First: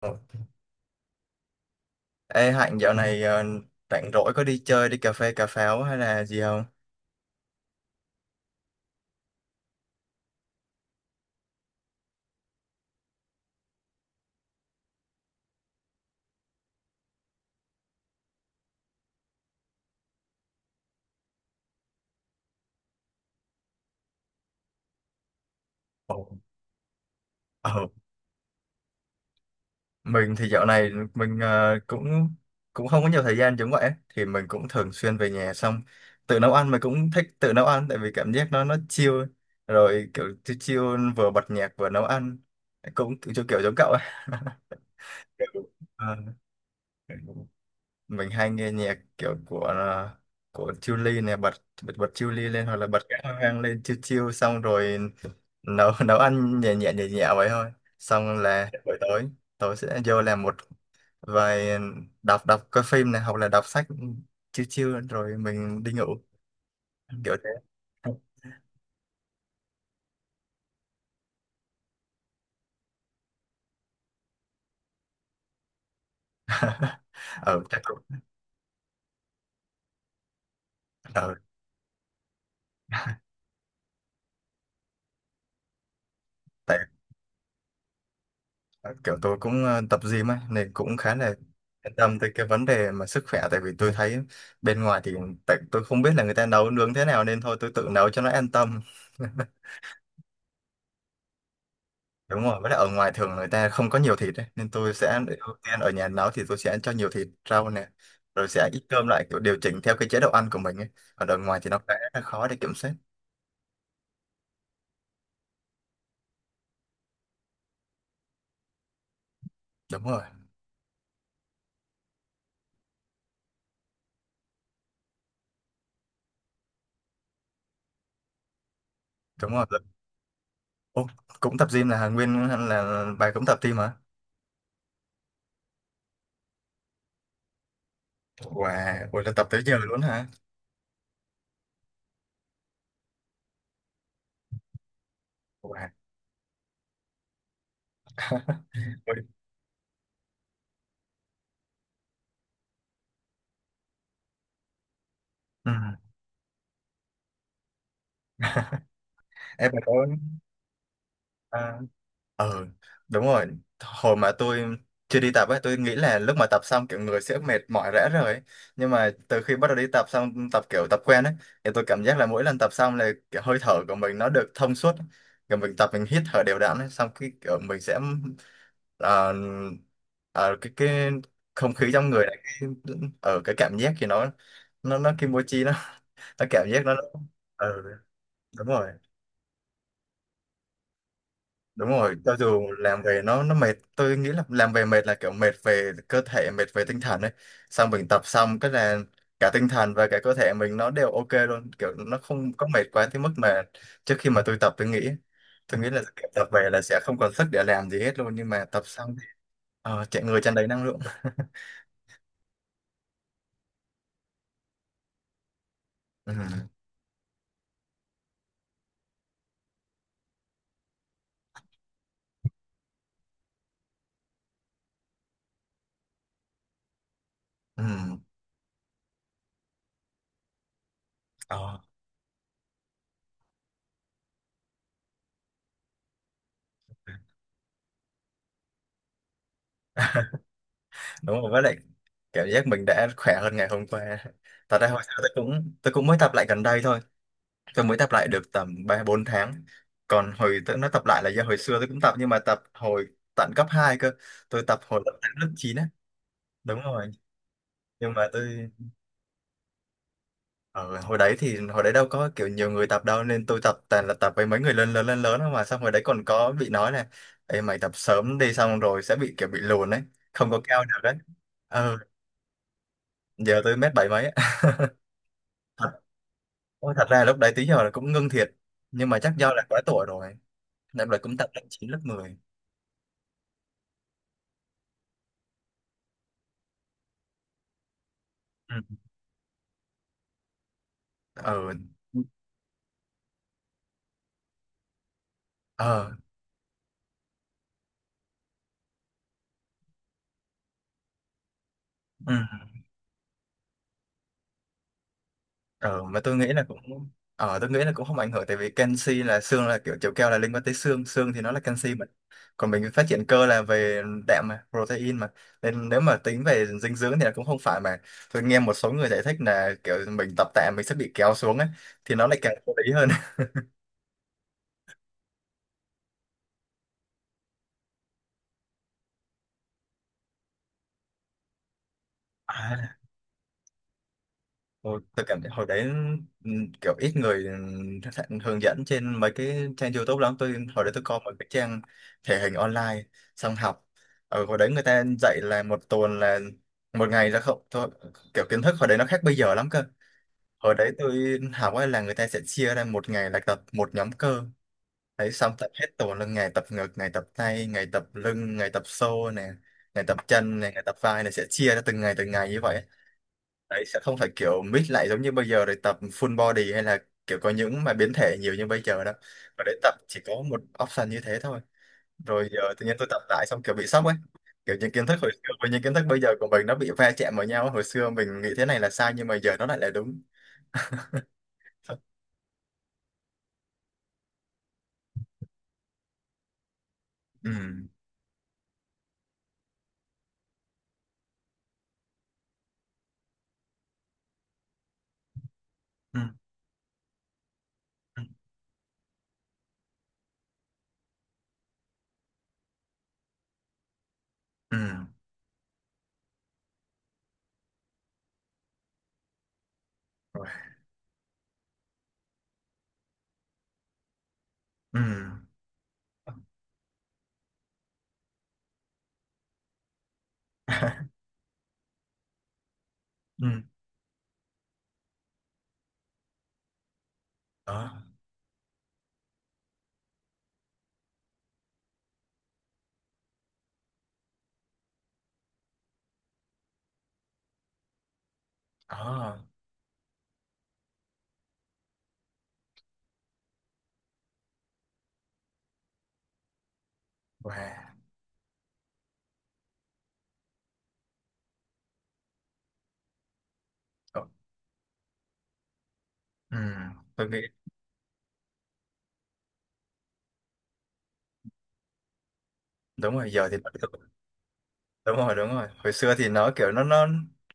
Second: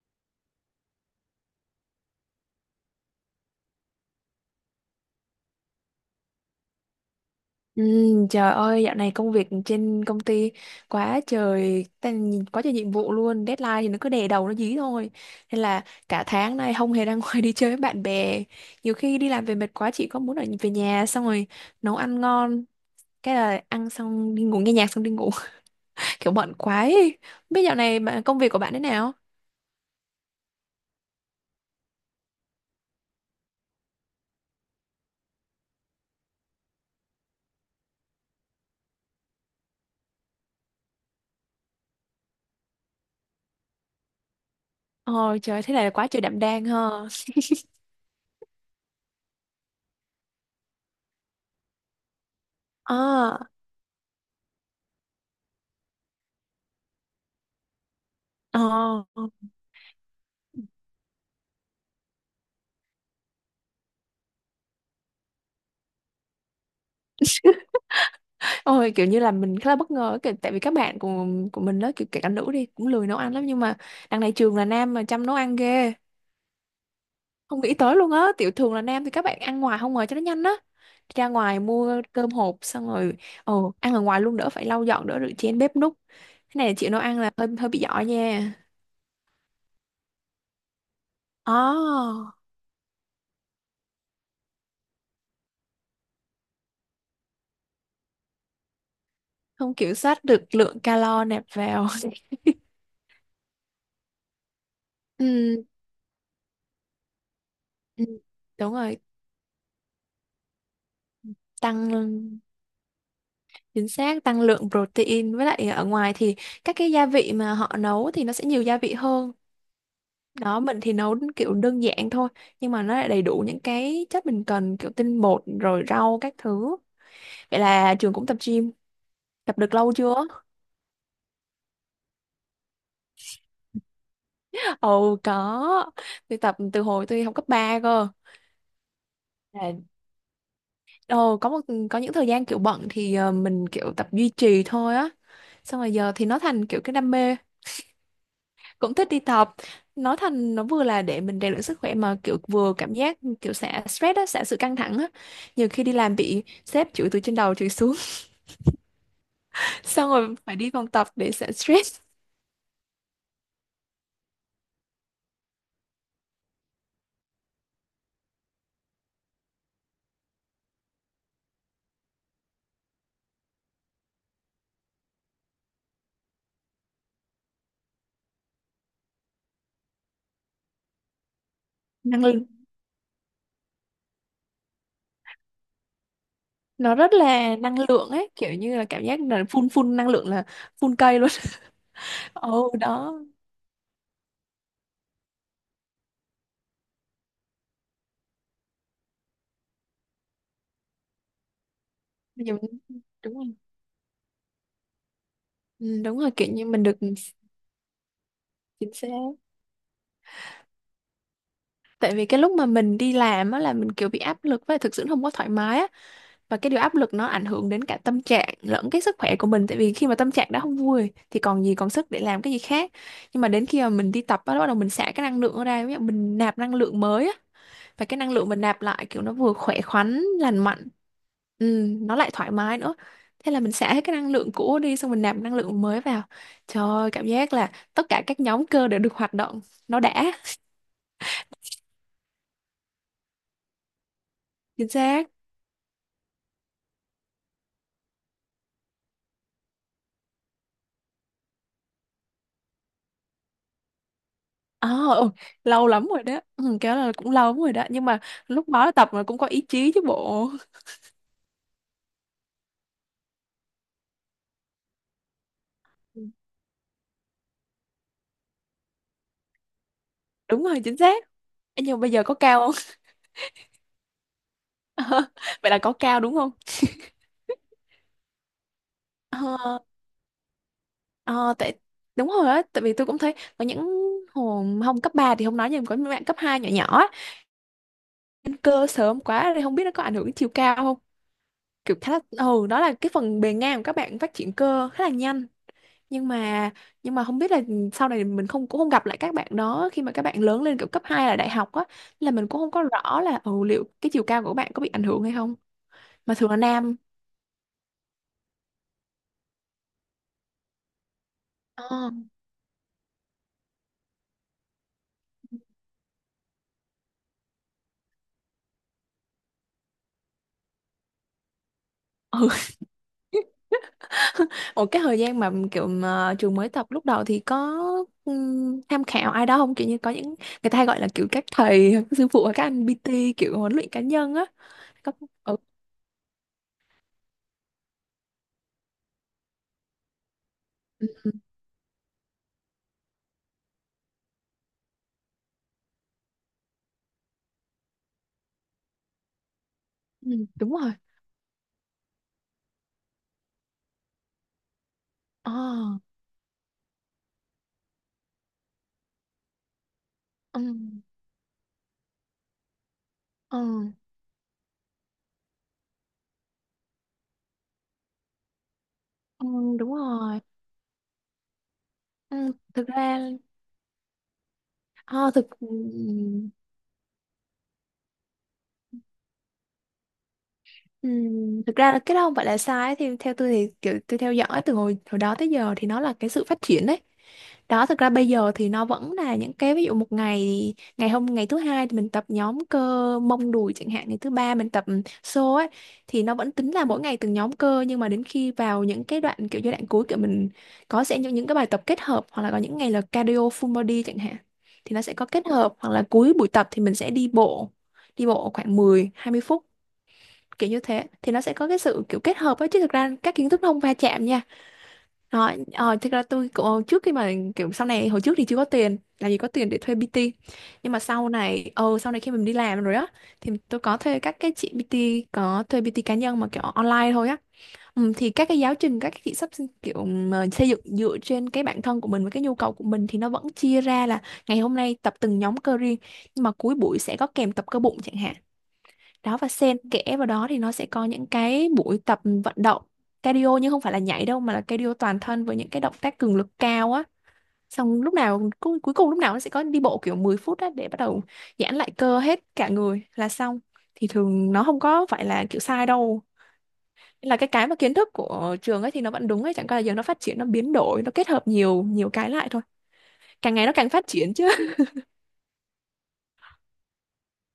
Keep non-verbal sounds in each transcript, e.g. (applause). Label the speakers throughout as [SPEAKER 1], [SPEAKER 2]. [SPEAKER 1] Ờ. Ê Hạnh, dạo này rảnh rỗi có đi chơi đi cà phê cà pháo hay là gì không?
[SPEAKER 2] Ừ, trời ơi, dạo này công việc trên công ty quá trời, nhìn quá trời nhiệm vụ luôn, deadline thì nó cứ đè đầu nó dí thôi. Nên là cả tháng nay không hề ra (laughs) ngoài đi chơi với bạn bè. Nhiều khi đi làm về mệt quá chị có muốn ở về nhà xong rồi nấu ăn ngon, cái là ăn xong đi ngủ nghe nhạc xong đi ngủ,
[SPEAKER 1] Ờ,
[SPEAKER 2] (laughs) kiểu bận quá ấy. Không biết dạo
[SPEAKER 1] Ờ,
[SPEAKER 2] này công việc của bạn thế nào?
[SPEAKER 1] mình thì dạo này mình cũng cũng không có nhiều thời gian. Giống vậy thì mình cũng thường xuyên về nhà, xong tự nấu ăn. Mình cũng thích tự nấu ăn tại vì cảm giác nó chill, rồi kiểu chill chill, vừa bật nhạc vừa nấu ăn, cũng kiểu kiểu giống cậu ấy. (laughs)
[SPEAKER 2] Ôi trời,
[SPEAKER 1] kiểu-
[SPEAKER 2] thế này là quá
[SPEAKER 1] Ờ,
[SPEAKER 2] trời đảm đang ha. (laughs)
[SPEAKER 1] mình hay nghe nhạc kiểu của Chillies nè, bật bật bật Chillies lên, hoặc là bật các
[SPEAKER 2] Ờ,
[SPEAKER 1] hoang lên chill chill, xong rồi nấu nấu ăn nhẹ nhẹ nhẹ nhẹ vậy thôi. Xong là buổi
[SPEAKER 2] ờ.
[SPEAKER 1] tối, tối sẽ vô làm một vài, đọc đọc coi phim này hoặc là đọc sách, chiêu chiêu rồi mình đi ngủ kiểu thế.
[SPEAKER 2] Ôi kiểu như là mình khá là bất ngờ kiểu, tại vì các bạn của mình đó kiểu kể cả nữ đi cũng lười nấu ăn lắm, nhưng mà đằng này trường là nam mà chăm nấu ăn ghê,
[SPEAKER 1] (laughs)
[SPEAKER 2] không
[SPEAKER 1] Ừ,
[SPEAKER 2] nghĩ
[SPEAKER 1] chắc
[SPEAKER 2] tới
[SPEAKER 1] cũng
[SPEAKER 2] luôn á, tiểu thường là nam thì các bạn ăn ngoài không ngờ cho nó nhanh á, ra
[SPEAKER 1] ừ,
[SPEAKER 2] ngoài mua cơm hộp xong rồi ồ ăn ở ngoài luôn, đỡ phải lau dọn đỡ rửa chén bếp núc, cái này là
[SPEAKER 1] tại
[SPEAKER 2] chịu nấu ăn là hơi hơi bị giỏi nha.
[SPEAKER 1] kiểu tôi cũng tập gym ấy nên cũng khá là
[SPEAKER 2] Ồ,
[SPEAKER 1] yên tâm tới cái vấn đề mà sức khỏe. Tại vì tôi thấy bên ngoài thì, tại tôi không biết là người ta nấu nướng thế nào nên thôi tôi tự nấu cho nó an tâm. (laughs)
[SPEAKER 2] không kiểm soát được lượng calo nạp vào.
[SPEAKER 1] Đúng rồi, với lại ở ngoài thường người ta không có nhiều thịt ấy. Nên tôi
[SPEAKER 2] (laughs)
[SPEAKER 1] sẽ ưu
[SPEAKER 2] Ừ,
[SPEAKER 1] tiên ở nhà nấu, thì tôi sẽ cho nhiều thịt rau nè,
[SPEAKER 2] ừ,
[SPEAKER 1] rồi sẽ
[SPEAKER 2] đúng
[SPEAKER 1] ít
[SPEAKER 2] rồi,
[SPEAKER 1] cơm lại, kiểu điều chỉnh theo cái chế độ ăn của mình ấy. Còn ở ngoài thì nó
[SPEAKER 2] tăng,
[SPEAKER 1] khá là khó để kiểm soát.
[SPEAKER 2] chính xác, tăng lượng protein. Với lại ở ngoài thì các cái gia vị mà họ nấu thì nó sẽ nhiều gia vị hơn.
[SPEAKER 1] Đúng rồi,
[SPEAKER 2] Đó mình thì nấu kiểu đơn giản thôi, nhưng mà nó lại đầy đủ những cái chất mình cần, kiểu tinh bột rồi rau các thứ. Vậy là trường cũng tập gym,
[SPEAKER 1] đúng
[SPEAKER 2] tập
[SPEAKER 1] rồi.
[SPEAKER 2] được lâu chưa?
[SPEAKER 1] Ô, cũng tập gym, là nguyên là bà cũng tập gym hả?
[SPEAKER 2] (laughs) Ồ có, tôi tập từ hồi tôi học cấp 3 cơ.
[SPEAKER 1] Wow, ôi là tập tới
[SPEAKER 2] Là
[SPEAKER 1] giờ luôn hả?
[SPEAKER 2] ồ có những thời gian kiểu bận thì mình kiểu tập duy trì thôi á. Xong
[SPEAKER 1] Wow.
[SPEAKER 2] rồi giờ thì nó thành kiểu cái đam mê,
[SPEAKER 1] (laughs)
[SPEAKER 2] cũng thích
[SPEAKER 1] Ôi,
[SPEAKER 2] đi tập. Nói thành nó vừa là để mình rèn luyện sức khỏe mà kiểu vừa cảm giác kiểu xả stress á, xả sự căng thẳng á. Nhiều
[SPEAKER 1] ừ.
[SPEAKER 2] khi đi làm bị sếp chửi từ trên đầu chửi xuống,
[SPEAKER 1] Em bà
[SPEAKER 2] (laughs)
[SPEAKER 1] có
[SPEAKER 2] xong rồi phải đi phòng tập để xả
[SPEAKER 1] à?
[SPEAKER 2] stress.
[SPEAKER 1] Ờ, Đúng rồi. Hồi mà tôi chưa đi tập ấy, tôi nghĩ là lúc mà tập xong kiểu người sẽ mệt mỏi rã rời ấy. Nhưng mà từ khi bắt đầu đi tập xong, tập kiểu tập quen ấy, thì tôi cảm giác là mỗi lần tập xong là kiểu hơi thở của mình nó được thông suốt. Kiểu mình tập mình hít thở đều đặn ấy, xong cái kiểu mình sẽ ờ, cái không khí trong
[SPEAKER 2] Năng
[SPEAKER 1] người này
[SPEAKER 2] lượng,
[SPEAKER 1] cái, ở cái cảm giác thì nó kimochi nó (laughs) nó cảm giác
[SPEAKER 2] nó
[SPEAKER 1] nó
[SPEAKER 2] rất là năng
[SPEAKER 1] ừ,
[SPEAKER 2] lượng ấy, kiểu
[SPEAKER 1] đúng
[SPEAKER 2] như là
[SPEAKER 1] rồi
[SPEAKER 2] cảm giác là phun phun năng lượng là phun cây luôn.
[SPEAKER 1] đúng rồi.
[SPEAKER 2] (laughs)
[SPEAKER 1] Cho dù
[SPEAKER 2] Ồ
[SPEAKER 1] làm
[SPEAKER 2] đó,
[SPEAKER 1] về nó mệt, tôi nghĩ là làm về mệt là kiểu mệt về cơ thể, mệt về tinh thần ấy. Xong mình tập xong cái là cả tinh thần và cả cơ thể mình nó đều ok luôn, kiểu nó không
[SPEAKER 2] Nhiều-
[SPEAKER 1] có mệt quá tới mức
[SPEAKER 2] đúng rồi,
[SPEAKER 1] mà trước khi mà tôi tập tôi nghĩ, tôi nghĩ
[SPEAKER 2] ừ,
[SPEAKER 1] là
[SPEAKER 2] đúng
[SPEAKER 1] kiểu
[SPEAKER 2] rồi, kiểu
[SPEAKER 1] tập
[SPEAKER 2] như
[SPEAKER 1] về là
[SPEAKER 2] mình được,
[SPEAKER 1] sẽ không còn sức để làm gì hết luôn, nhưng mà tập
[SPEAKER 2] chính xác.
[SPEAKER 1] xong thì chạy người tràn đầy năng lượng. (laughs)
[SPEAKER 2] Tại vì cái lúc mà mình đi làm á là mình kiểu bị áp lực và thực sự không có thoải mái á,
[SPEAKER 1] Ừ,
[SPEAKER 2] và cái điều áp lực nó ảnh hưởng đến cả tâm trạng lẫn cái sức khỏe của mình, tại vì khi mà tâm trạng đã không vui thì còn gì còn sức để làm cái gì khác. Nhưng mà đến khi mà mình đi tập á, bắt đầu mình xả cái năng lượng ra, ví dụ mình nạp năng lượng mới á, và cái
[SPEAKER 1] ừ,
[SPEAKER 2] năng lượng mình nạp lại kiểu nó vừa khỏe khoắn, lành mạnh, ừ,
[SPEAKER 1] ờ,
[SPEAKER 2] nó lại thoải mái nữa. Thế là mình xả hết cái năng lượng cũ đi xong mình nạp năng lượng mới vào, trời ơi cảm giác là tất cả các nhóm cơ đều được hoạt động, nó đã,
[SPEAKER 1] đúng rồi, với lại cảm giác mình đã khỏe hơn ngày hôm qua. Thật ra
[SPEAKER 2] chính
[SPEAKER 1] hồi sáng
[SPEAKER 2] xác.
[SPEAKER 1] tôi cũng, tôi cũng mới tập lại gần đây thôi. Tôi mới tập lại được tầm 3 4 tháng. Còn hồi tôi nó tập lại là do hồi xưa tôi cũng tập, nhưng mà tập hồi tận cấp 2 cơ. Tôi tập
[SPEAKER 2] À,
[SPEAKER 1] hồi lớp
[SPEAKER 2] ừ,
[SPEAKER 1] 8 lớp 9 á.
[SPEAKER 2] lâu lắm rồi đó, ừ,
[SPEAKER 1] Đúng
[SPEAKER 2] kéo
[SPEAKER 1] rồi.
[SPEAKER 2] là cũng lâu lắm rồi đó, nhưng
[SPEAKER 1] Nhưng
[SPEAKER 2] mà
[SPEAKER 1] mà
[SPEAKER 2] lúc
[SPEAKER 1] tôi
[SPEAKER 2] đó tập mà cũng có ý chí chứ bộ.
[SPEAKER 1] ở hồi đấy, thì hồi đấy đâu có kiểu nhiều người tập đâu, nên tôi tập toàn là tập với mấy người lớn lớn lớn lớn thôi. Mà xong hồi đấy
[SPEAKER 2] Ừ,
[SPEAKER 1] còn có bị nói là "Ê mày tập sớm đi xong rồi sẽ bị kiểu bị lùn ấy, không có
[SPEAKER 2] đúng rồi,
[SPEAKER 1] cao
[SPEAKER 2] chính
[SPEAKER 1] được đấy."
[SPEAKER 2] xác. Ê,
[SPEAKER 1] Ờ,
[SPEAKER 2] nhưng mà bây giờ có cao không?
[SPEAKER 1] Giờ tôi mét bảy mấy á.
[SPEAKER 2] (laughs) Vậy
[SPEAKER 1] (laughs)
[SPEAKER 2] là
[SPEAKER 1] Thật,
[SPEAKER 2] có cao đúng không?
[SPEAKER 1] ôi, thật ra lúc đấy tí giờ là cũng ngưng thiệt, nhưng mà chắc do là
[SPEAKER 2] Ờ,
[SPEAKER 1] quá tuổi rồi. Nên là cũng tập
[SPEAKER 2] ờ,
[SPEAKER 1] lớp
[SPEAKER 2] tại
[SPEAKER 1] chín lớp
[SPEAKER 2] đúng
[SPEAKER 1] 10.
[SPEAKER 2] rồi á, tại vì tôi cũng thấy có những hồi không cấp 3 thì không nói, nhưng mà có những bạn cấp 2 nhỏ nhỏ á, lên
[SPEAKER 1] Ừ.
[SPEAKER 2] cơ sớm quá thì không biết nó có ảnh hưởng đến chiều cao không,
[SPEAKER 1] Ờ,
[SPEAKER 2] kiểu khá là, ừ đó là cái phần bề ngang của các bạn phát triển cơ khá là nhanh,
[SPEAKER 1] ờ
[SPEAKER 2] nhưng mà không biết là ừ, sau này mình không cũng không gặp lại các bạn đó khi mà các bạn lớn lên kiểu cấp 2 là đại học á, là mình
[SPEAKER 1] ừ.
[SPEAKER 2] cũng không có rõ là ừ, liệu cái chiều cao của các bạn có bị ảnh hưởng hay không,
[SPEAKER 1] ờ mà
[SPEAKER 2] mà
[SPEAKER 1] tôi nghĩ
[SPEAKER 2] thường là
[SPEAKER 1] là
[SPEAKER 2] nam.
[SPEAKER 1] cũng ờ tôi nghĩ là cũng không ảnh hưởng, tại vì canxi là xương là kiểu chiều cao là liên quan tới xương, xương thì nó là canxi mà.
[SPEAKER 2] Ờ.
[SPEAKER 1] Còn mình phát triển cơ là về đạm mà, protein mà, nên nếu mà tính về dinh dưỡng thì là cũng không phải mà. Tôi nghe một số người giải thích là kiểu mình tập tạ mình sẽ bị kéo xuống ấy, thì nó lại
[SPEAKER 2] Ừ.
[SPEAKER 1] càng vô lý hơn.
[SPEAKER 2] (laughs) Ủa cái thời gian mà kiểu mà trường mới tập lúc đầu thì có tham khảo ai đó không, kiểu như có những người ta hay gọi là kiểu các thầy (laughs) các sư phụ hoặc các anh
[SPEAKER 1] (laughs)
[SPEAKER 2] PT, kiểu huấn luyện cá nhân á?
[SPEAKER 1] Ôi,
[SPEAKER 2] Có,
[SPEAKER 1] tôi cảm thấy
[SPEAKER 2] ừ.
[SPEAKER 1] hồi đấy kiểu ít người, hướng dẫn trên mấy cái trang YouTube lắm. Tôi hồi đấy, tôi
[SPEAKER 2] Ừ.
[SPEAKER 1] coi một
[SPEAKER 2] Ừ,
[SPEAKER 1] cái trang thể hình online. Xong học, ở hồi đấy người ta dạy là một tuần là một ngày là không thôi. Kiểu kiến thức hồi đấy nó khác bây giờ lắm cơ.
[SPEAKER 2] ừ, đúng
[SPEAKER 1] Hồi đấy
[SPEAKER 2] rồi,
[SPEAKER 1] tôi học ấy là người ta sẽ chia ra một ngày là tập một nhóm cơ, đấy
[SPEAKER 2] ờ,
[SPEAKER 1] xong tập hết tuần là ngày tập ngực, ngày tập tay, ngày tập lưng, ngày tập xô nè, ngày tập chân
[SPEAKER 2] ừ.
[SPEAKER 1] này, ngày tập vai này, sẽ chia ra từng ngày như vậy.
[SPEAKER 2] Ừ.
[SPEAKER 1] Đấy sẽ không phải kiểu mix lại giống như bây giờ để tập full body, hay là kiểu có những mà biến thể nhiều như bây giờ đâu.
[SPEAKER 2] Ừ,
[SPEAKER 1] Và để
[SPEAKER 2] đúng
[SPEAKER 1] tập chỉ có
[SPEAKER 2] rồi.
[SPEAKER 1] một option như thế thôi. Rồi
[SPEAKER 2] Ừ,
[SPEAKER 1] giờ tự
[SPEAKER 2] thực
[SPEAKER 1] nhiên tôi
[SPEAKER 2] ra
[SPEAKER 1] tập lại xong kiểu bị sốc ấy, kiểu những kiến thức hồi
[SPEAKER 2] Ho,
[SPEAKER 1] xưa
[SPEAKER 2] thực ừ,
[SPEAKER 1] với những kiến thức bây giờ của mình nó bị va chạm vào nhau. Hồi xưa mình nghĩ thế này là sai nhưng mà giờ nó lại là đúng.
[SPEAKER 2] ừm, thực ra là cái đó không phải là sai ấy. Thì theo tôi thì kiểu tôi theo dõi từ hồi hồi đó tới giờ thì nó là cái sự phát triển đấy.
[SPEAKER 1] Ừ.
[SPEAKER 2] Đó thực ra bây giờ thì nó vẫn là những cái, ví dụ một ngày, ngày hôm ngày thứ hai thì mình tập nhóm cơ mông đùi chẳng hạn, ngày thứ ba mình tập xô ấy,
[SPEAKER 1] Ừ.
[SPEAKER 2] thì nó vẫn tính là mỗi ngày từng nhóm cơ, nhưng mà
[SPEAKER 1] Ừ.
[SPEAKER 2] đến khi vào những cái đoạn kiểu giai đoạn cuối kiểu mình có sẽ những cái bài tập kết hợp, hoặc là có những ngày là cardio full body chẳng hạn,
[SPEAKER 1] Ừ.
[SPEAKER 2] thì nó sẽ có kết hợp, hoặc là cuối buổi tập thì mình sẽ đi bộ, đi bộ khoảng mười hai mươi phút,
[SPEAKER 1] Rồi.
[SPEAKER 2] kiểu như thế thì nó sẽ có cái sự kiểu kết hợp ấy, chứ thực ra các kiến thức nó không va chạm nha.
[SPEAKER 1] Ừ.
[SPEAKER 2] Rồi ờ, thực ra tôi cũng trước khi mà kiểu sau này, hồi trước thì chưa có tiền, làm gì có tiền để thuê PT, nhưng mà
[SPEAKER 1] (laughs)
[SPEAKER 2] sau này sau này khi mình đi làm rồi á,
[SPEAKER 1] Ừ,
[SPEAKER 2] thì tôi có thuê các cái chị PT, có thuê PT cá nhân mà kiểu online thôi á.
[SPEAKER 1] đó,
[SPEAKER 2] Ừ, thì các cái giáo trình các cái chị sắp, kiểu mà xây dựng dựa trên cái bản thân của mình với cái nhu cầu của mình, thì nó vẫn chia ra là ngày hôm nay tập từng nhóm cơ riêng, nhưng mà cuối buổi sẽ có kèm tập cơ bụng chẳng hạn.
[SPEAKER 1] đó.
[SPEAKER 2] Đó và xen kẽ vào đó thì nó sẽ có những cái buổi tập vận động cardio, nhưng không phải là nhảy đâu, mà là cardio toàn thân với những cái động tác cường lực cao á,
[SPEAKER 1] Wow.
[SPEAKER 2] xong lúc nào cuối cùng lúc nào nó sẽ có đi bộ kiểu 10 phút á để bắt đầu giãn lại cơ hết cả người là xong, thì
[SPEAKER 1] Ờ,
[SPEAKER 2] thường nó không có phải là kiểu sai đâu.
[SPEAKER 1] ừ, tôi
[SPEAKER 2] Nên là
[SPEAKER 1] nghĩ
[SPEAKER 2] cái mà kiến thức của trường ấy thì nó vẫn đúng ấy, chẳng qua là giờ nó phát triển nó biến đổi nó kết hợp nhiều nhiều cái lại thôi,
[SPEAKER 1] đúng rồi giờ
[SPEAKER 2] càng
[SPEAKER 1] thì
[SPEAKER 2] ngày nó càng phát triển chứ.
[SPEAKER 1] đúng rồi, đúng rồi. Hồi xưa thì nó kiểu nó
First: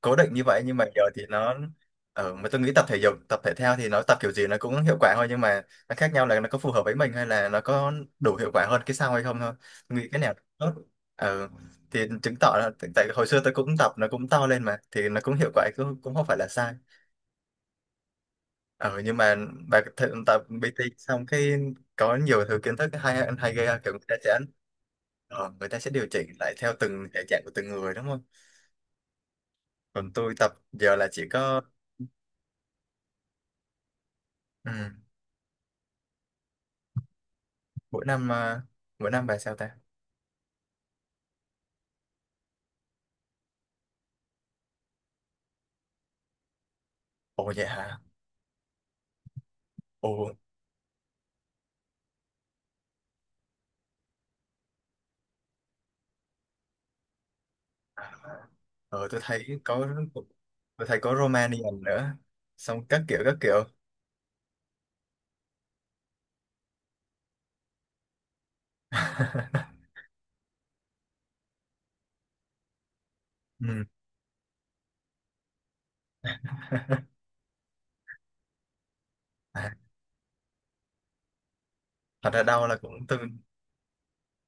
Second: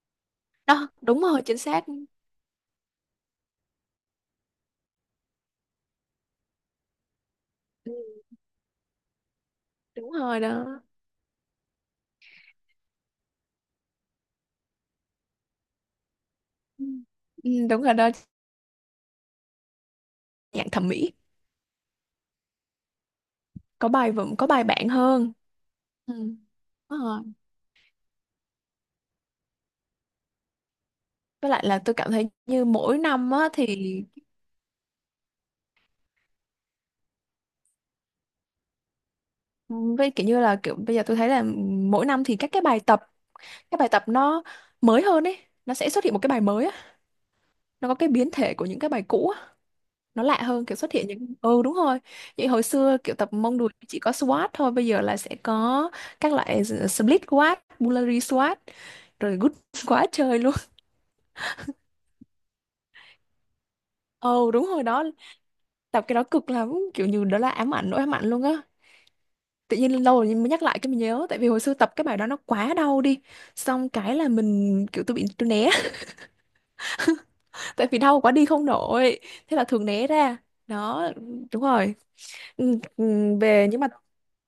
[SPEAKER 1] cố định như vậy,
[SPEAKER 2] (laughs)
[SPEAKER 1] nhưng mà
[SPEAKER 2] Đó
[SPEAKER 1] giờ
[SPEAKER 2] đúng
[SPEAKER 1] thì
[SPEAKER 2] rồi,
[SPEAKER 1] nó.
[SPEAKER 2] chính xác.
[SPEAKER 1] Ở mà tôi nghĩ tập thể dục tập thể thao thì nó tập kiểu gì nó cũng hiệu quả thôi, nhưng mà nó khác nhau là nó có phù hợp với mình hay là nó
[SPEAKER 2] Ừ,
[SPEAKER 1] có đủ hiệu quả hơn cái sau hay không thôi. Tôi nghĩ
[SPEAKER 2] đúng
[SPEAKER 1] cái nào
[SPEAKER 2] rồi
[SPEAKER 1] tốt
[SPEAKER 2] đó.
[SPEAKER 1] ừ. Thì chứng tỏ là tại tại hồi xưa tôi cũng tập nó cũng to lên mà, thì nó cũng hiệu quả, cũng không phải là sai.
[SPEAKER 2] Ừ, ừ, đúng rồi đó,
[SPEAKER 1] Ừ, nhưng mà bà tập
[SPEAKER 2] dạng
[SPEAKER 1] PT
[SPEAKER 2] thẩm mỹ
[SPEAKER 1] xong cái có nhiều thứ kiến thức hay hay ghê,
[SPEAKER 2] có
[SPEAKER 1] kiểu người
[SPEAKER 2] bài
[SPEAKER 1] ta
[SPEAKER 2] vựng,
[SPEAKER 1] sẽ
[SPEAKER 2] có bài bản hơn.
[SPEAKER 1] người ta sẽ điều
[SPEAKER 2] Ừ.
[SPEAKER 1] chỉnh lại theo
[SPEAKER 2] Đúng
[SPEAKER 1] từng
[SPEAKER 2] rồi.
[SPEAKER 1] thể trạng của từng người đúng không? Còn tôi tập giờ là chỉ
[SPEAKER 2] Với
[SPEAKER 1] có
[SPEAKER 2] lại là tôi cảm thấy như mỗi năm á thì,
[SPEAKER 1] ừ, mỗi năm à, mỗi năm bài sao ta.
[SPEAKER 2] với kiểu như là kiểu bây giờ tôi thấy là mỗi năm thì các cái bài tập, các bài tập nó mới hơn ấy, nó sẽ xuất hiện một cái bài mới á,
[SPEAKER 1] Ồ vậy
[SPEAKER 2] nó có
[SPEAKER 1] hả?
[SPEAKER 2] cái biến thể của những cái bài cũ á,
[SPEAKER 1] Ồ.
[SPEAKER 2] nó lạ hơn, kiểu xuất hiện những, ừ đúng rồi. Vậy hồi xưa kiểu tập mông đùi chỉ có squat thôi, bây giờ là sẽ có các loại split squat, Bulgarian squat,
[SPEAKER 1] ờ tôi
[SPEAKER 2] rồi good
[SPEAKER 1] thấy có,
[SPEAKER 2] squat (laughs) chơi luôn.
[SPEAKER 1] tôi thấy có Romanian nữa, xong các kiểu, các kiểu.
[SPEAKER 2] Ừ đúng rồi đó, tập cái đó cực lắm, kiểu như đó là ám ảnh, nỗi ám ảnh luôn á. Tự
[SPEAKER 1] (laughs)
[SPEAKER 2] nhiên lâu rồi mới nhắc lại cái mình nhớ, tại vì hồi xưa tập cái bài đó nó quá đau đi,
[SPEAKER 1] Ừ.
[SPEAKER 2] xong cái là mình kiểu tôi bị tôi né, (laughs) tại vì đau quá đi không nổi, thế là
[SPEAKER 1] À,
[SPEAKER 2] thường né ra. Đó đúng rồi.
[SPEAKER 1] thật ra đau là
[SPEAKER 2] Ừ,
[SPEAKER 1] cũng
[SPEAKER 2] ừ,
[SPEAKER 1] tôi
[SPEAKER 2] về nhưng mà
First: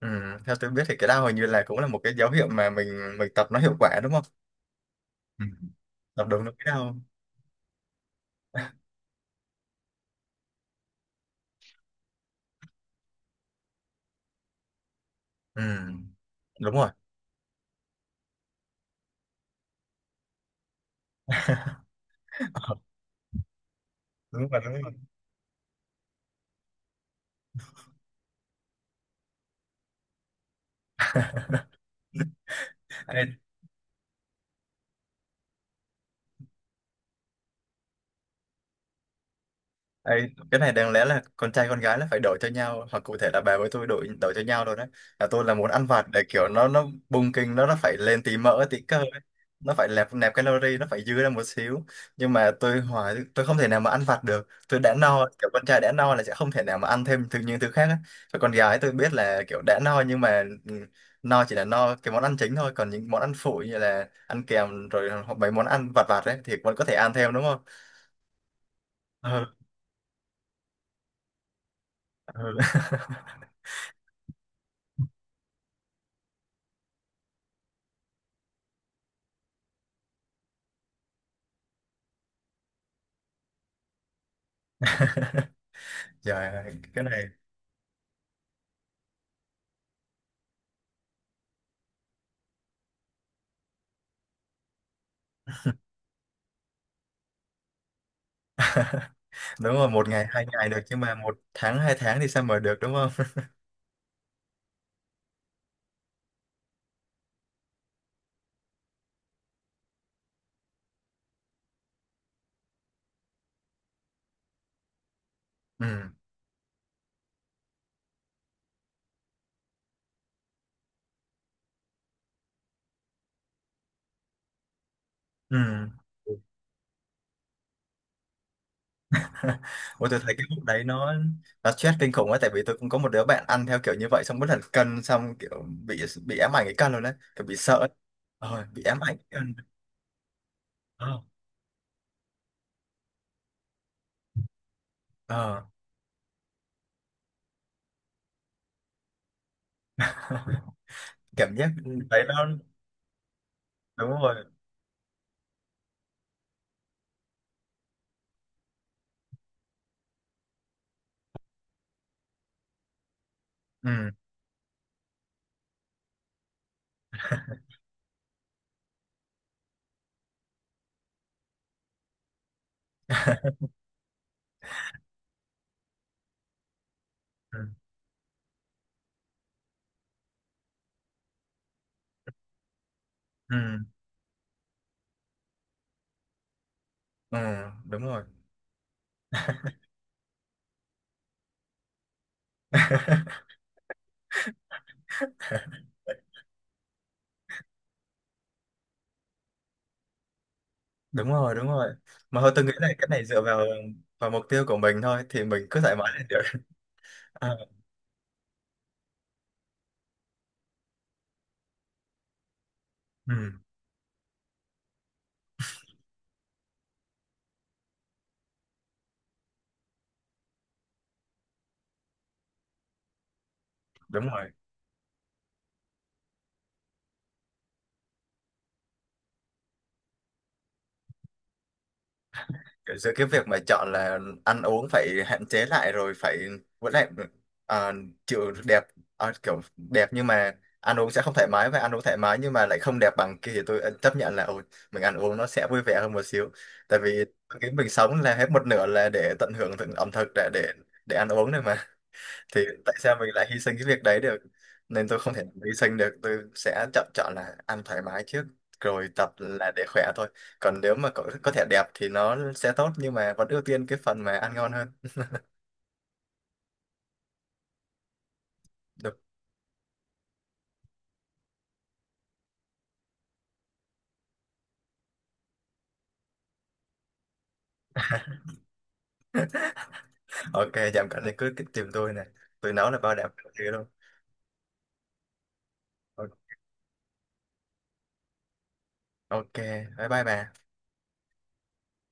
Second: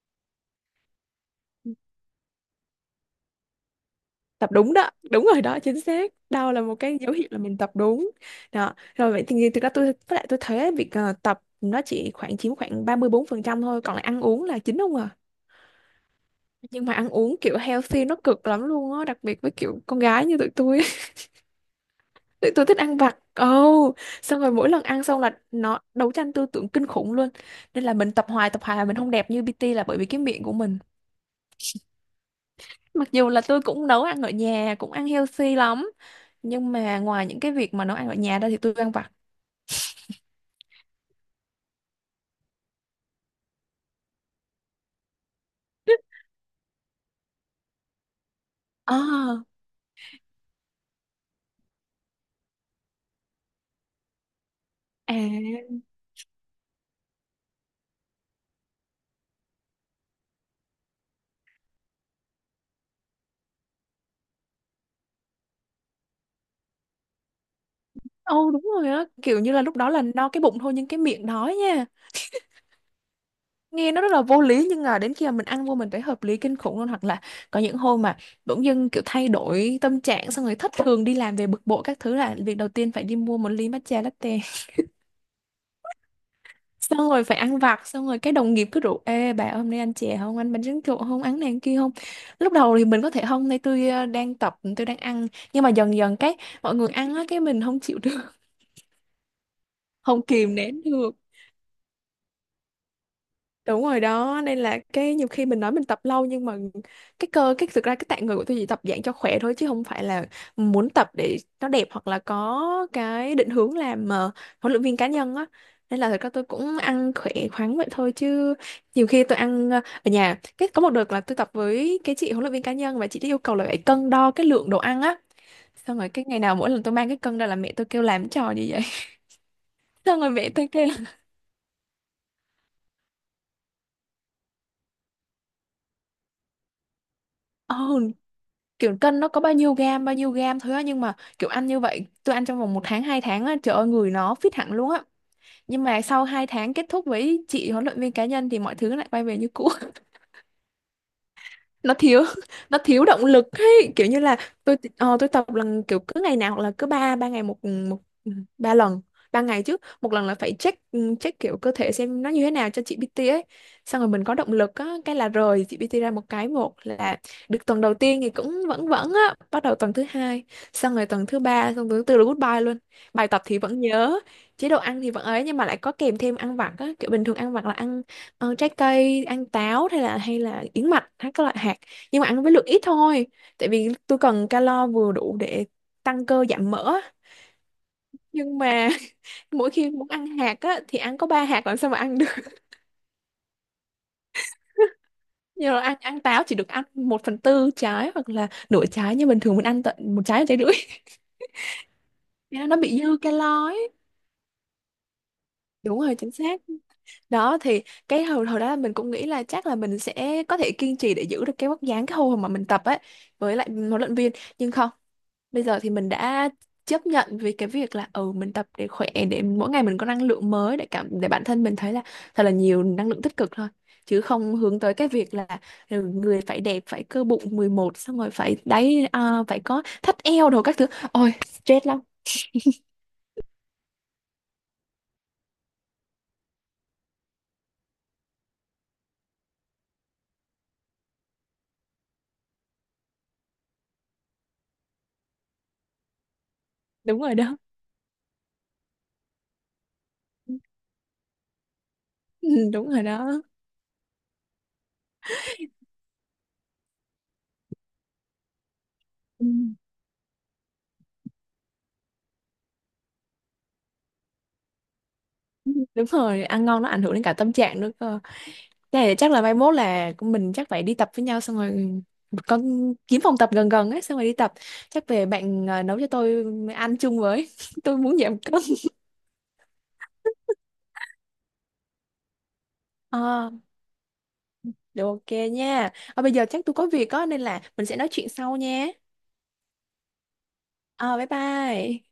[SPEAKER 1] ừ. Theo tôi biết thì cái đau hình như là cũng là một cái dấu hiệu mà mình tập nó hiệu quả đúng không?
[SPEAKER 2] tập đúng đó, đúng rồi
[SPEAKER 1] Ừ,
[SPEAKER 2] đó, chính xác,
[SPEAKER 1] tập đúng nó
[SPEAKER 2] đau là
[SPEAKER 1] cái
[SPEAKER 2] một
[SPEAKER 1] đau.
[SPEAKER 2] cái dấu hiệu là mình tập đúng. Đó
[SPEAKER 1] (laughs)
[SPEAKER 2] rồi vậy thì thực ra tôi với lại tôi thấy việc tập nó chỉ khoảng chiếm khoảng 34% thôi, còn lại ăn uống là chính không à.
[SPEAKER 1] Ừ. Đúng
[SPEAKER 2] Nhưng
[SPEAKER 1] rồi.
[SPEAKER 2] mà ăn uống kiểu healthy nó cực lắm luôn á, đặc biệt với kiểu con gái như tụi tôi. (laughs) Tụi tôi thích
[SPEAKER 1] (laughs)
[SPEAKER 2] ăn vặt, ồ xong
[SPEAKER 1] Đúng
[SPEAKER 2] rồi
[SPEAKER 1] rồi,
[SPEAKER 2] mỗi
[SPEAKER 1] đúng
[SPEAKER 2] lần
[SPEAKER 1] rồi.
[SPEAKER 2] ăn xong là nó đấu tranh tư tưởng kinh khủng luôn. Nên là mình tập hoài là mình không đẹp như PT là bởi vì cái miệng của mình, mặc
[SPEAKER 1] Ê,
[SPEAKER 2] dù là tôi cũng nấu ăn ở nhà cũng ăn healthy lắm, nhưng mà ngoài những cái việc mà nấu ăn ở nhà ra thì tôi ăn vặt.
[SPEAKER 1] ê, cái này đáng lẽ là con trai con gái là phải đổi cho nhau, hoặc cụ thể là bà với tôi đổi đổi cho nhau rồi đấy. Là tôi là muốn ăn vặt để kiểu nó bung kinh, nó phải lên tí mỡ tí cơ ấy.
[SPEAKER 2] À,
[SPEAKER 1] Nó phải nẹp nẹp calorie, nó phải dư ra một xíu. Nhưng mà tôi hỏi tôi không thể nào mà ăn vặt được, tôi đã no. Kiểu con
[SPEAKER 2] à,
[SPEAKER 1] trai đã no là sẽ không thể nào mà ăn thêm những thứ khác ấy. Còn con gái tôi biết là kiểu đã no, nhưng mà ừ, no chỉ là no cái món ăn chính thôi, còn những món ăn phụ như là ăn kèm rồi hoặc mấy món ăn vặt vặt ấy thì vẫn có thể ăn thêm đúng không?
[SPEAKER 2] ồ đúng rồi á, kiểu
[SPEAKER 1] Ừ,
[SPEAKER 2] như là lúc đó là no cái bụng thôi nhưng cái miệng đói nha.
[SPEAKER 1] ừ.
[SPEAKER 2] Nghe nó rất là vô lý nhưng mà đến khi mà mình ăn vô mình thấy hợp lý kinh khủng luôn. Hoặc là có những hôm mà bỗng dưng kiểu thay đổi tâm trạng xong rồi thất thường, đi làm về bực bội các thứ là việc đầu tiên phải đi mua một ly matcha latte,
[SPEAKER 1] (laughs) Trời ơi, cái
[SPEAKER 2] xong rồi
[SPEAKER 1] này
[SPEAKER 2] phải ăn vặt. Xong rồi đồng nghiệp cứ rủ: "Ê bà, hôm nay ăn chè không, ăn bánh tráng trộn không, ăn này ăn kia không?" Lúc đầu thì mình có thể không, nay tôi đang tập, tôi đang ăn. Nhưng mà dần dần mọi người ăn á, mình không chịu được.
[SPEAKER 1] đúng rồi,
[SPEAKER 2] (laughs)
[SPEAKER 1] một
[SPEAKER 2] Không
[SPEAKER 1] ngày hai
[SPEAKER 2] kìm
[SPEAKER 1] ngày được
[SPEAKER 2] nén
[SPEAKER 1] nhưng
[SPEAKER 2] được.
[SPEAKER 1] mà một tháng hai tháng thì sao mà được đúng không? (laughs)
[SPEAKER 2] Đúng rồi đó, nên là nhiều khi mình nói mình tập lâu nhưng mà cái cơ cái thực ra cái tạng người của tôi chỉ tập dạng cho khỏe thôi chứ không phải là muốn tập để nó đẹp, hoặc là có cái định hướng làm huấn luyện viên cá nhân á.
[SPEAKER 1] Ừ.
[SPEAKER 2] Nên là thật ra tôi cũng ăn khỏe khoắn vậy thôi, chứ nhiều khi tôi ăn ở nhà. Cái có một đợt là tôi tập với cái chị huấn luyện viên cá nhân, và chị ấy yêu cầu là phải cân đo cái lượng đồ ăn á.
[SPEAKER 1] Ừ.
[SPEAKER 2] Xong rồi ngày nào mỗi lần tôi mang cái cân ra là mẹ tôi kêu làm cái trò gì vậy.
[SPEAKER 1] (laughs)
[SPEAKER 2] (laughs)
[SPEAKER 1] Ủa
[SPEAKER 2] Xong
[SPEAKER 1] tôi
[SPEAKER 2] rồi
[SPEAKER 1] thấy cái
[SPEAKER 2] mẹ
[SPEAKER 1] lúc
[SPEAKER 2] tôi
[SPEAKER 1] đấy
[SPEAKER 2] kêu
[SPEAKER 1] nó
[SPEAKER 2] là
[SPEAKER 1] nó stress kinh khủng ấy. Tại vì tôi cũng có một đứa bạn ăn theo kiểu như vậy xong bất hẳn cân, xong kiểu bị ám ảnh cái cân luôn đấy, kiểu bị sợ ấy.
[SPEAKER 2] "Ồ,
[SPEAKER 1] Ờ, bị
[SPEAKER 2] kiểu
[SPEAKER 1] ám ảnh
[SPEAKER 2] cân
[SPEAKER 1] cái
[SPEAKER 2] nó có
[SPEAKER 1] cân.
[SPEAKER 2] bao nhiêu gam thôi á." Nhưng mà
[SPEAKER 1] Ờ.
[SPEAKER 2] kiểu ăn như vậy, tôi ăn trong vòng một tháng hai tháng á, trời ơi người nó fit hẳn luôn á.
[SPEAKER 1] Ờ.
[SPEAKER 2] Nhưng mà sau hai tháng kết thúc với chị huấn luyện viên cá nhân thì mọi thứ lại quay về như cũ.
[SPEAKER 1] (laughs) Cảm giác
[SPEAKER 2] Nó
[SPEAKER 1] đấy
[SPEAKER 2] thiếu
[SPEAKER 1] nó
[SPEAKER 2] (laughs) nó thiếu động lực ấy, kiểu
[SPEAKER 1] đúng
[SPEAKER 2] như là
[SPEAKER 1] rồi.
[SPEAKER 2] tôi tôi tập lần kiểu cứ ngày nào, hoặc là cứ ba ba ngày một một ba lần ba ngày chứ một lần là phải check, check kiểu cơ thể xem nó như thế nào cho chị PT ấy, xong rồi
[SPEAKER 1] Ừ.
[SPEAKER 2] mình có động lực á. Cái là rời chị PT ra một cái, một là được tuần đầu tiên thì cũng vẫn vẫn á, bắt đầu tuần thứ hai, xong rồi tuần thứ ba, xong tuần thứ tư là goodbye luôn. Bài tập thì vẫn nhớ, chế độ ăn thì vẫn ấy, nhưng mà lại có kèm thêm ăn vặt á. Kiểu bình thường ăn
[SPEAKER 1] Ừ.
[SPEAKER 2] vặt là ăn trái cây, ăn táo, hay là yến mạch, hay các loại hạt, nhưng mà ăn với lượng ít thôi.
[SPEAKER 1] Ừ.
[SPEAKER 2] Tại vì tôi cần calo vừa đủ để tăng cơ giảm mỡ á.
[SPEAKER 1] Ừ. Đúng rồi.
[SPEAKER 2] Nhưng mà (laughs) mỗi khi muốn ăn hạt á thì ăn có ba hạt làm sao mà ăn được.
[SPEAKER 1] (laughs)
[SPEAKER 2] (laughs) Nhưng mà ăn ăn táo chỉ được ăn một phần tư trái hoặc là nửa trái, như bình thường mình ăn tận một trái, một trái rưỡi. (laughs)
[SPEAKER 1] Đúng rồi, đúng rồi, mà thôi
[SPEAKER 2] Thế
[SPEAKER 1] tôi
[SPEAKER 2] nên
[SPEAKER 1] nghĩ
[SPEAKER 2] nó
[SPEAKER 1] là
[SPEAKER 2] bị
[SPEAKER 1] cái
[SPEAKER 2] dư
[SPEAKER 1] này dựa vào
[SPEAKER 2] calo ấy.
[SPEAKER 1] vào mục tiêu của mình thôi, thì mình cứ thoải
[SPEAKER 2] Đúng
[SPEAKER 1] mái
[SPEAKER 2] rồi,
[SPEAKER 1] là
[SPEAKER 2] chính
[SPEAKER 1] được.
[SPEAKER 2] xác. Đó
[SPEAKER 1] (laughs)
[SPEAKER 2] thì cái hồi hồi đó là mình cũng nghĩ là chắc là mình sẽ có thể kiên trì để giữ được cái vóc dáng cái hồi mà mình tập ấy,
[SPEAKER 1] Ừ,
[SPEAKER 2] với lại huấn luyện viên. Nhưng không, bây giờ thì mình đã chấp nhận với cái việc là, ừ, mình tập để khỏe, để mỗi ngày mình có năng lượng mới, để cảm để bản thân mình thấy là thật là nhiều năng lượng tích cực thôi, chứ
[SPEAKER 1] đúng rồi.
[SPEAKER 2] không hướng tới cái việc là, ừ, người phải đẹp, phải cơ bụng 11, xong rồi phải đáy à, phải có thắt eo đồ các thứ. Ôi stress lắm.
[SPEAKER 1] Giữa cái việc mà chọn là ăn uống phải hạn chế lại rồi phải, vẫn lại, ờ, chịu đẹp, kiểu đẹp nhưng mà ăn uống sẽ không thoải mái, và ăn uống thoải mái nhưng mà lại không đẹp bằng kia, thì tôi chấp nhận là ôi, mình ăn uống nó sẽ vui vẻ hơn một xíu. Tại
[SPEAKER 2] Đúng
[SPEAKER 1] vì
[SPEAKER 2] rồi đó.
[SPEAKER 1] cái mình sống là hết một nửa là để tận hưởng ẩm thực,
[SPEAKER 2] (laughs)
[SPEAKER 1] để ăn uống này mà.
[SPEAKER 2] Ừ,
[SPEAKER 1] Thì
[SPEAKER 2] đúng
[SPEAKER 1] tại
[SPEAKER 2] rồi
[SPEAKER 1] sao mình
[SPEAKER 2] đó.
[SPEAKER 1] lại hy sinh cái việc đấy được, nên tôi không thể nào hy sinh được. Tôi sẽ chọn, chọn là ăn thoải mái trước, rồi tập
[SPEAKER 2] Ừ.
[SPEAKER 1] là để khỏe thôi. Còn nếu mà có thể đẹp thì nó sẽ tốt, nhưng mà vẫn ưu tiên cái phần mà ăn ngon hơn.
[SPEAKER 2] (laughs) Đúng rồi, ăn ngon nó ảnh hưởng đến cả tâm trạng nữa cơ. Thế là
[SPEAKER 1] Được,
[SPEAKER 2] chắc là mai mốt là mình chắc phải đi tập với nhau, xong rồi con kiếm phòng tập gần gần ấy xong rồi đi tập, chắc về bạn nấu cho tôi ăn chung với. (laughs) Tôi muốn giảm cân.
[SPEAKER 1] ok, giảm cân thì cứ cứ tìm tôi này, tôi nấu là bao đẹp
[SPEAKER 2] Ờ,
[SPEAKER 1] chứ luôn.
[SPEAKER 2] được, ok nha. Ờ, bây giờ chắc tôi có việc á nên là mình sẽ nói chuyện sau nha.
[SPEAKER 1] Ok, bye bye bà.
[SPEAKER 2] Ờ, bye bye.